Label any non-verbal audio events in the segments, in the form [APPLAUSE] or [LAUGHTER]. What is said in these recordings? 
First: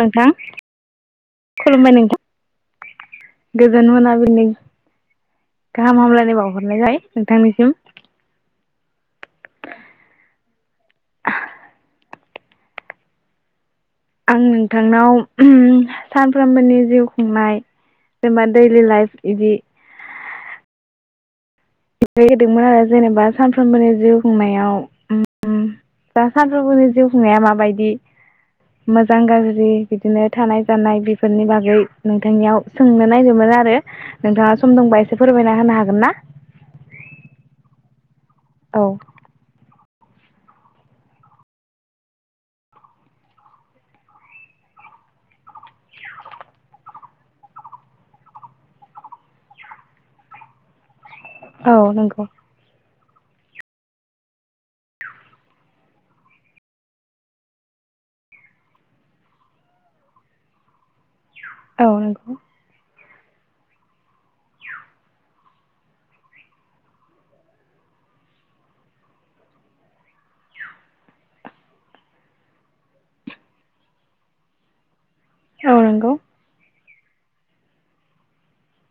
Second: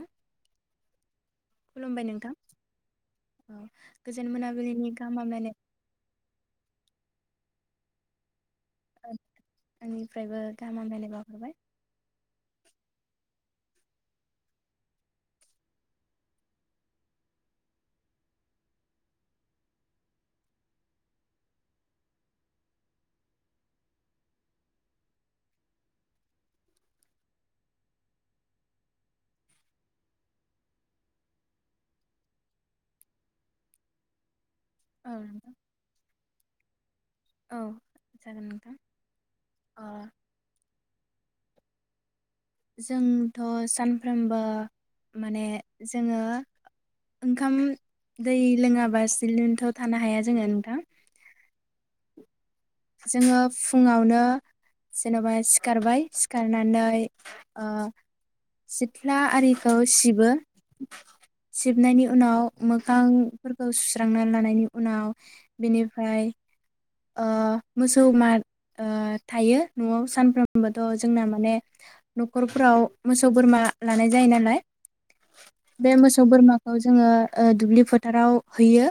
नोंथां खुलुमबाय नोंथां औ गोजोन मोनााबनि मोनाबिलिनि गाहाम हामलायनाय गाहाम हामलायनाय बावहरनाय जाबाय नोंथांनिसिम आनिफ्रायबो गाहाम हामलायनाय बावहरबाय आं नोंथांनाव सानफ्रोमबोनि जिउ खुंनाय जेनेबा दैलि लाइफ इदि [UNINTELLIGIBLE] आरो जेनेबा सानफ्रोमबोनि जिउ खुंनायाव उम दा सानफ्रोमबोनि जिउ खुंनाया माबायदि मोजां गाज्रि बिदिनो थानाय जानाय बेफोरनि बागै नोंथांनियाव सोंनो नायगिरदों आरो नोंथाङा स सम दंबा औ एसे नोंथां फोरमायना होनो हागोन ना? औ जागोन नोंथां। औ अ जोंथ' सानफ्रोमबो माने जोङो ओंखाम दै लोङाबा सिनोथ थानो हाया जोङो नोंथां। औ नंगौ। जोङो फुङावनो जेनबा सिखारबाय सिखारनानै ओ सिथ्ला आरिखौ सिबो। औ सिबनायनि नंगौ उनाव मोग खांफोरखौ सुस्रांना लानायनि उनाव बेनिफ्राय ओ मोसौ मा ओ थायो न'आव सानफ्रोमबोथ जोंना माने न'खरफ्राव मोसौ बोरमा लानाय जायो नालाय औ बे नंगौ मोसौ बोरमा औ जोङो ओ दुब्लि फोथाराव हैयो।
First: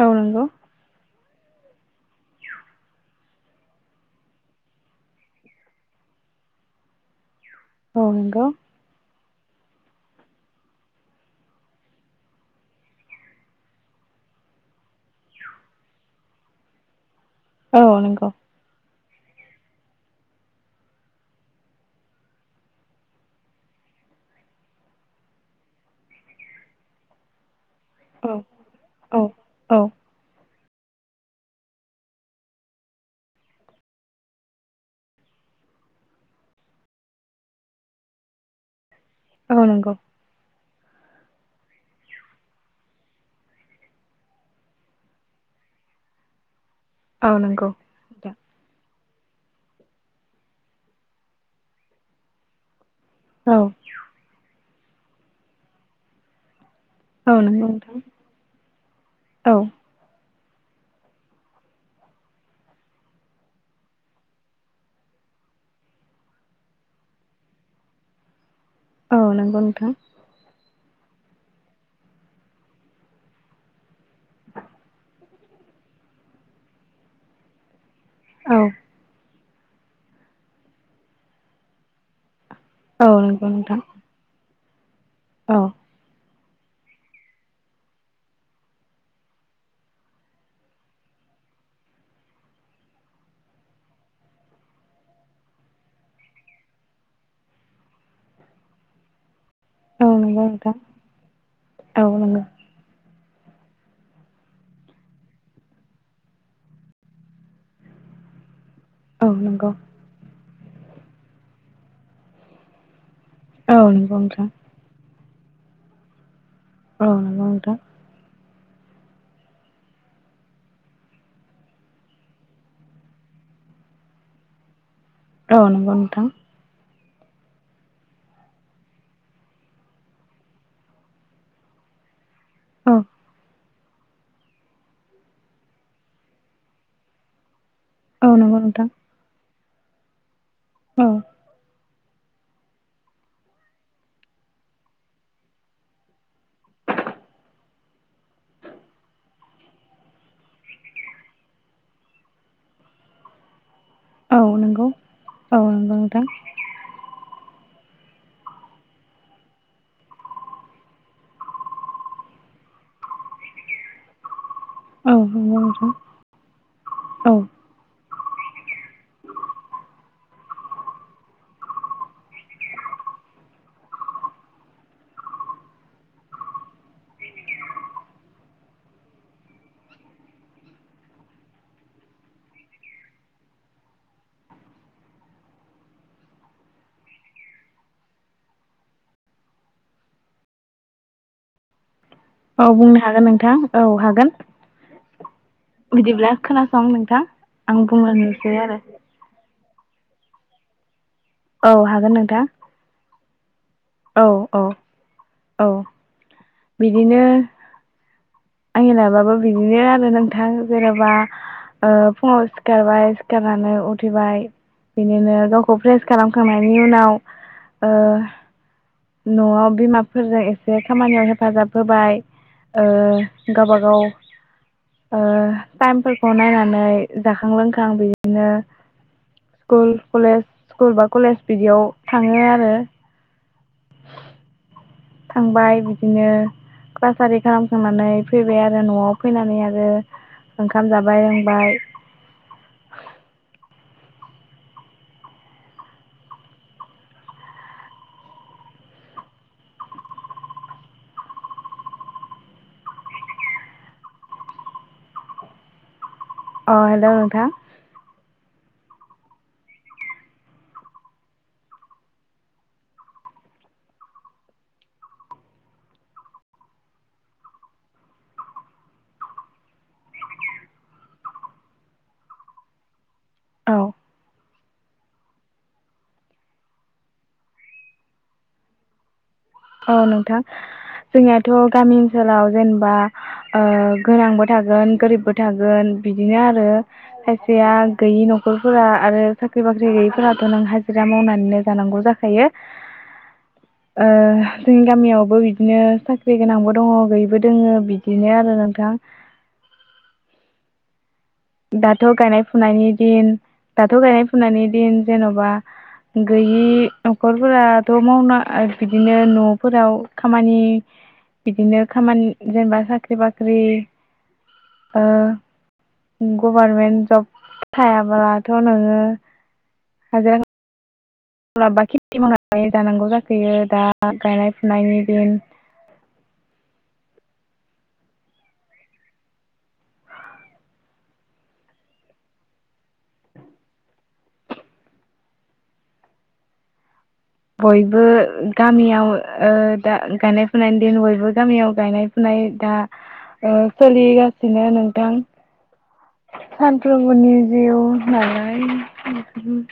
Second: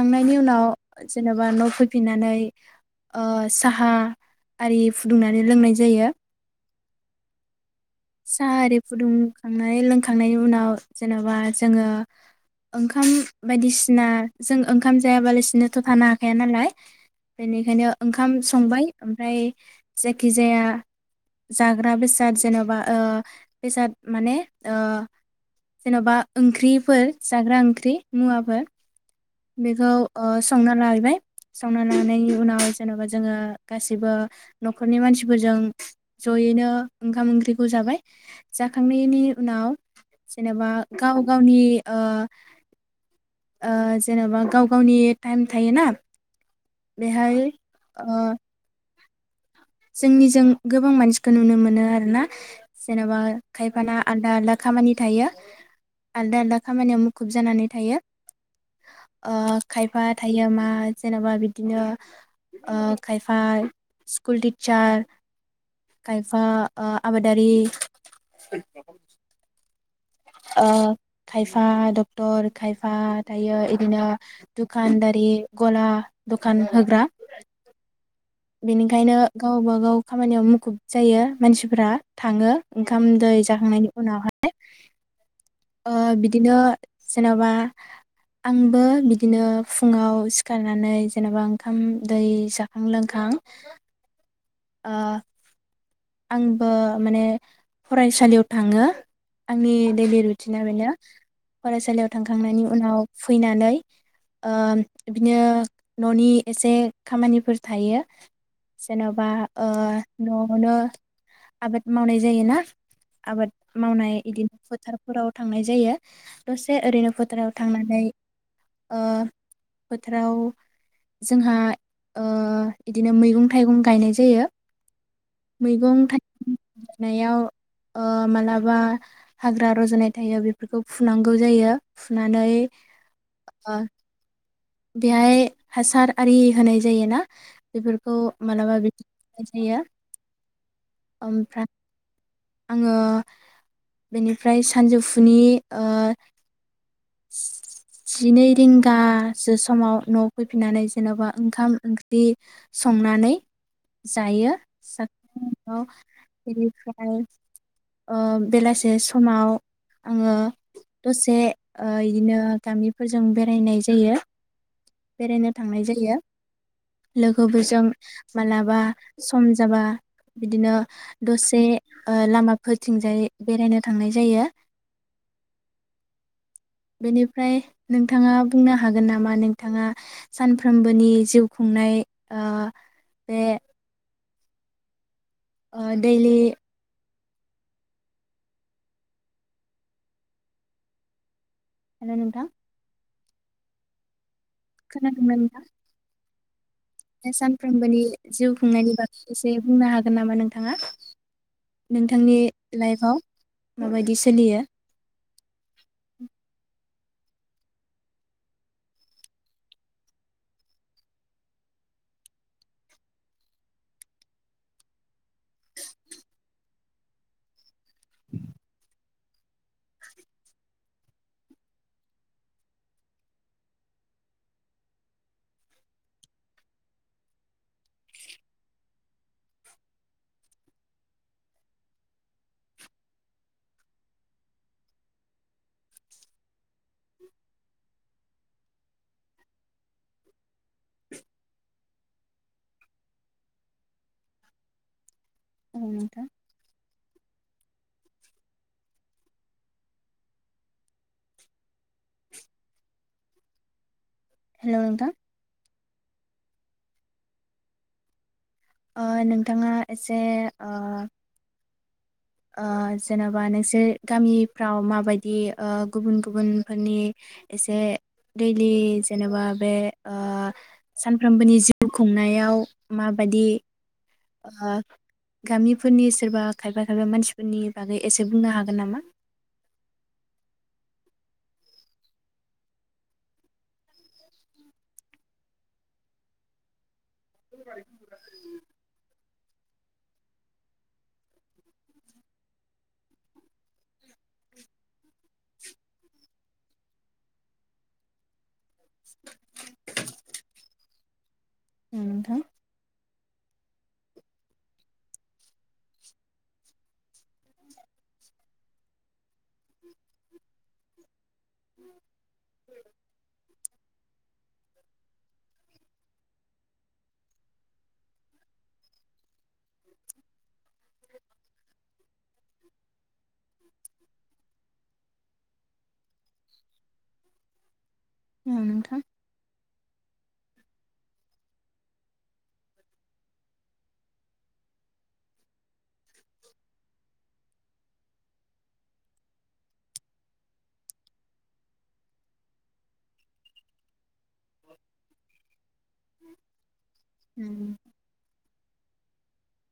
औ नंगौ उनाव जेनबा नब फैफिननानै ओ साहा आरि फुदुंनानै लोंनाय जायो। औ सा नंगौ आरि फुदुं जाखांनानै लोंखांनायनि उनाव जेनबा जोङो ओंखाम बायदिसिना जों ओंखाम जायाबालासिनोथ थानो हाखाया नालाय। औ बेनिखायनो नंगौ ओंखाम संबाय। ओमफ्राय जायखिजाया जाग्रा बेसाद जेनबा ओ बेसाद माने ओ जेन'बा ओंख्रिफोर जाग्रा ओंख ख्रि औ मुवाबो औ औ बेखौ ओस संना लाहैबाय संना लानायनि उनाव जेनबा जोङो गासिबो न'खरनि मानसिफोरजों जयैनो ओंखाम ओंख्रिखौ जाबाय जा खांनायनि औ उनाव नंगौ जेनेबा गाव गावनि ओ ओ जेनेबा गाव गावनि टाइम थायोना औ बेहाय नंगौ ओ नोंथां जोंनिजों गोबां मानसिखौ नुनो मोनो आरोना? जेनेबा औ खायफाना आलदा आलदा खामानि थायो आलदा आलदा खामानियाव मुखुब औ जानानै नंगौ थायो नोंथां ओ औ खायफा थायो मा जेनेबा बिदिनो ओ खायफा स्कुल टि सार खायफा ओ आबादारि औ नोंगौ नोंथां ओ खायफा डक्टर खायफा थायो इदिनो दुखानदारि गला दखान होग्रा औ बेनिखायनो गावबा-गाव खामानियाव मुखुब जायो मानसिफोरा थाङो। ओंखाम औ दै नंगौ नोंथां जाखांनायनि उनावहाय [UNINTELLIGIBLE] औ ओ बि बिदिनो जेन'बा आंबो बिदिनो फुङाव सिखारनानै जेनेबा ओंखाम दै जाखां लों खां ओ आंबो माने फरायसालियाव थाङो। आंनि औ दैलि नंगौ रुटिना नोंथां बेनो फरायसालियाव औ नंगौ थांखांनायनि उनाव फैनानै ओ बिदिनो न'नि एसे खामानिफोर थायो। औ जेन'बा ओ नंगौ न' मोनो आबाद मावनाय जायोना। आबाद औ मावनाय नंगौ नोंथां इदिनो फोथार फोराव थांनाय जायो। दसे औ ओरैनो नंगौ फोथाराव नोंथां थांनानै ओ फोथाराव जोंहा ओ बिदिनो मैगं थाइगं गायनाय जायो। अ‌ नोंगौ नोंथां। नुनायाव ओ मालाबा हाग्रा रजनाय थायो बेफोरखौ फुनांगौ जायो। फुनानै औ ओ बेहाय हासार आरि होनाय जायोना? बेफोरखौ औ नंगौ मालाबा नोंथां बिदि बियो औ ओमफ्राय आङो बेनिफ्राय सानजौफुनि ओ जिनै रिंगा सो समाव न फैफिननानै जेनबा ओंखाम ओंख्रि संनानै, औ जायो नंगौ औ [UNINTELLIGIBLE] नंगौ नोंथां बेनिफ्राय ओ बेलासे समाव आङो दसे, ओ इदिनो गामिफोरजों बेरायनाय जायो। औ बेरायनो नंगौ थांनाय नोंथां जायो। औ लोगोफोरजों मालाबा सम जाबा बिदिनो दसे ओ लामाफोरथिंजाय बेरायनो थांनाय जायो। बेनिफ्राय नोंथाङा बुंनो हागोन नामा? नोंथाङा सानफ्रोमबोनि जिउ खुंनाय ओ माने ओ दोयलि [UNINTELLIGIBLE] नोंथां बुंनो हागोन नोंथां औ हागोन। खोनादोंना। खोनादों। ओं नोंथां बे आं बुंलायनोसै आरो। गै बुंनो हागोन नामा नोंथाङा। औ हागोन नोंथांनि नोंथां लाइफआव। माबायदि औ सोलियो औ औ। बिदिनो। आंनि लाइाबाबो बिदिनो आरो नोंथां जेनबा ओ फुङाव सिखारबाय सिखारनानै उथैबाय बिदिनो गावखौ प्र्रेस खालामखांनायनि उनाव ओ नआव बिमाफोरजों एसे खामानियाव हेफाजाब होबाय ओ। गावबागाव ओ टाइमफोरखौ नायनानै जाखां लोंखां बिदिनो स्कुल कलेज स्कुल बा कलेज बिदियाव थाङो आरो। [INAUDIBLE] थांबाय बिदिनो क्लास आरि खालामखांनानै फैबाय आरो नआव फैनानै आरो ओंखाम जाबाय लोंबाय। औ [UNINTELLIGIBLE] हेल' नोंथां! अ हेल' नोंथां। नोंथाङा एसे। ओ जेनेबा नोंसोर गामिफ्राव माबायदिओ गुबुन गुबुनफोरनि एसे दैलि जेनेबा बे सानफ्रोमबोनि जिउ खुंनायाव मा। बायदि। औ ओ गामिफोरनि सोरबा खायफा खायबा मानसिफोरनि बागै एसे बुंनो हागोन नामा। औ नोंथां जोंनिथ' गामि ओनसोलाव जेनेबा ओ गोनांबो थागोन गोरिबबो थागोन बिदिनो आरो। खायसेया गैयि न'खरफोरा आरो। साख्रि बाख्रि गैयैफोराथ' नों हाजिरा मावनानैनो जानांगौ जाखायो ओ जोंनि गामियावबो बिदिनो साख्रि गोनांबो दङ गैयिबो दङो बिदिनो आरो नोंथां। दाथ' नोंथां? गायनाय फुनायनि दिन दाथ' गायनाय फुनायनि दिन जेन'बा गैयि न'खरफोराथ' मावना बिदिनो न'फोराव खामानि। बिदिनो खामानि जेनेबा साख्रि बाख्रि। अ। गभारमेन्ट जब थायाब्लाथ' नोङो। [UNINTELLIGIBLE] म्लाबा खेथि मावनानै जानांगौ जाखोयो दा गायनाय फुनायनि दिन। ओम नोंथां। बयबो गामियाव ओ दा गायनाय फुनायनि दिन बयबो गामियाव गायनाय फुनाय दा ओ सोलिगासि [UNINTELLIGIBLE] नोंथां सानफ्रबोनि जिउ होननानै। [UNINTELLIGIBLE]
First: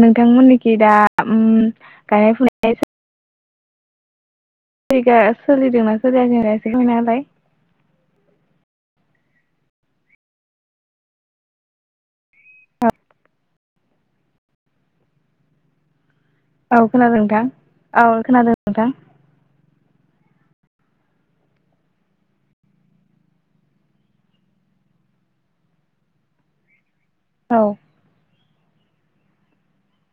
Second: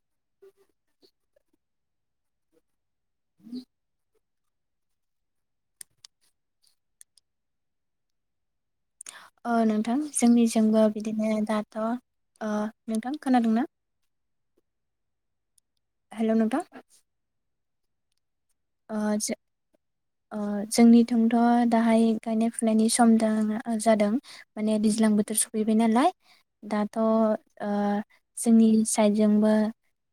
नोंथांमोननिखि दा ओम गायनाय फुनाय सो। [INAUDIBLE] जायगा सोलिदोंना सोलियाखै एसे खोनथालाय। ओ नोंथां जोंनिजोंबो बिदिनो दाथ' ओ ओ नोंथां खोनादोंना। हेल' नोंथां औ खोनादों नोंथां। औ खोनादों। नोंथां ओ ज ओ जोंनिथिंथ' दाहाय गायनाय फुनायनि सम जानाजादों माने दैज्लां बोथोर सफैबाय नालाय दा औ जोंनि साइडजोंबो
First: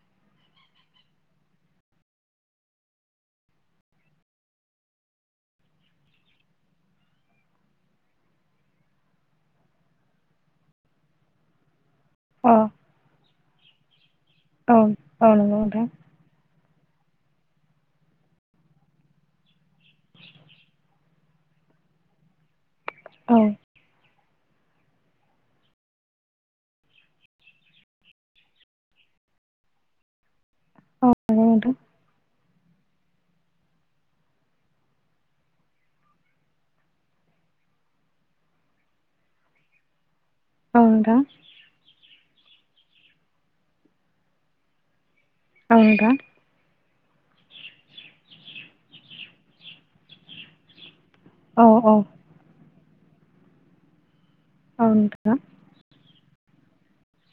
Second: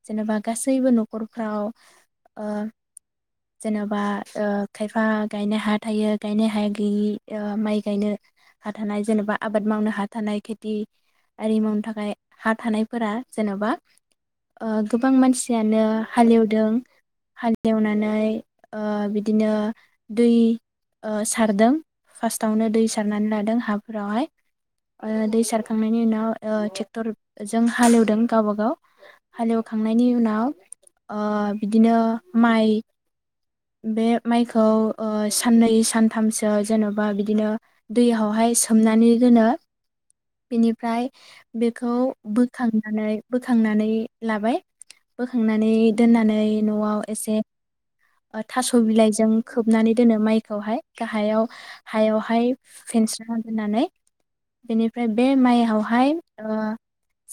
जेनेबा गासैबो न'खरफ्राव ओ जेनेबा ओ खायफा गायनो हा थायो गायनो हाया गैयि ओ माइ गायनो हा थानाय जेनेबा आबाद मावनो हा थानाय खेथि आरि मावनो थाखाय ओमफ्राय अ हा थानायफोरा जेनेबा ओ औ गोबां औ नंगौ नोंथां मानसियानो हालेवदों हालएवनानै [INAUDIBLE] ओ बिदिनो दै ओ सारदों फारस्तावनो दै सार सारनानै औ लादों हाफोरावहाय ओ दै सारखांनायनि उनाव ओ ट्रेक्टरजों हालेवदों गावबाागाव हालेवखांनायनि उनाव औ ओ नंगौ नोंथां बिदिनो माइ बे माइखौ ओ साननै सानथामसो जेन'बा बिदिनो दैयावहाय सोमनानै दोनो औ बेनिफ्राय नोंथां बेखौ बोखांनानै बोखांनानै लाबाय बोखांनानै औ नोंथां दोननानै नआव एसे थास बिलाइजों खोबनानै दोनो माइखौहाय गाहायाव औ औ हायावहाय फेनस्रां दोननानै औ बेनिफ्राय बे नोंथां माइहावहाय अ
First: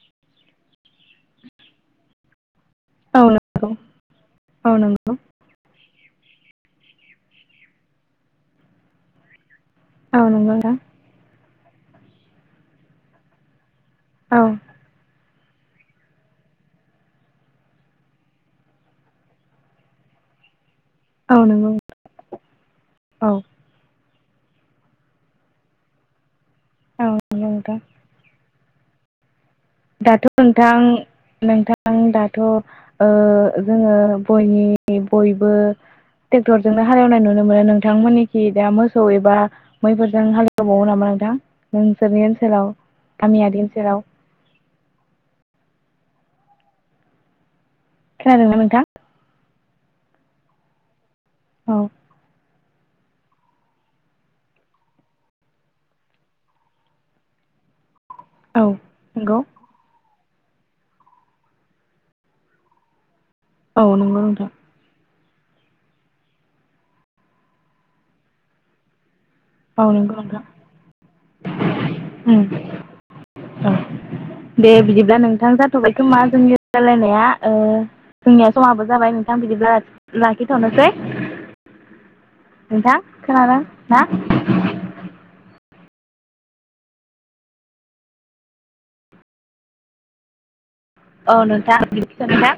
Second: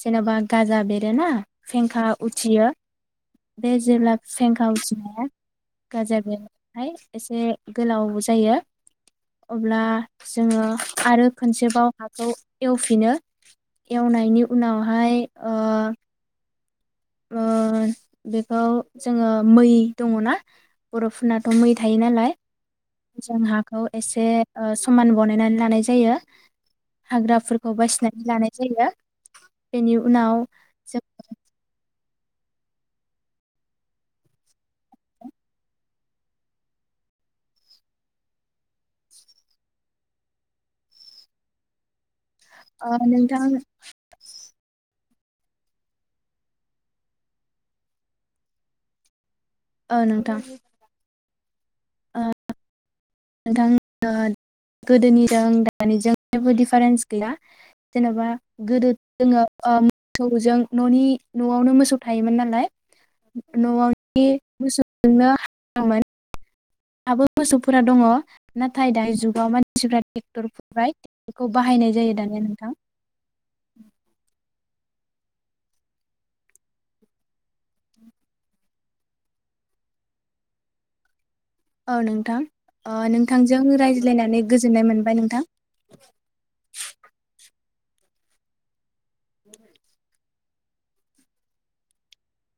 जेनबा गाजा बेरोना फेंखा उथियो औ नंगौ बे जेब्ला फेंखा औ नंगौ उथिनाया गाजा बेहाय एसे गोलाव जायो अब्ला औ नंगौ जोङो नोंथां आरो खनसेबाव हाखौ एवफिनो एवनायनि औ उनावहाय ओ ओ बेखौ जोङो मै दङ ना बरफोरनाथ औ मै नंगौ थायो नालाय औ जों हाखौ एस ए अ समान बनायनानै लानाय जायो औ नंगौ हाग्राफोरखौ नोंथां बासिनानै लानाय जायोना दाथ नोंथां नोंथां आं दाथ ओ जोङो बयनि बयबो ट्रेक्टरजोंनो हालेवनाय नुनो मोनो नोंथांमोननिथि दा मोसौ एबा मैफोरजों हालेवबावो नामा नोंथां नोंसोरनि ओनसोलाव ओ नोंथां गामियारि ओनसोलाव खोनादोंना नोंथां औ नोंथां औ नोंथां ओ गोदोनिजों दानिजों जेबो डिफारेन्स गैया जेनेबा औ गोदो नंगौ जोङो ओ थौजों ननि नआवनो मोसौ थायोमोन नालाय औ नंगौ नआवनि नोंथां मोस नुनो हा मोन दाबो मोसौफोरा दङ नाथाय दायो जुग आव औ मानसिफ्रा नंगौ नोंथां ट्रेक्टरनिफ्राय बेखौ बाहायनाय जायो दानिया नोंथां उम [UNINTELLIGIBLE] दे बिदिब्ला नोंथां जाथबाय खोमा जोंनि राय्लायनाया ओ जोंनिया समाबो जाबाय नोंथां बिदिब्ला लाखिथनोसै औ नोंथां ओ नोंथां खोनादों नोंथांजों ना रायज्लायनानै गोजोननाय मोनबाय नोंथां [INAUDIBLE] [INAUDIBLE] औ नोंथां नोंथां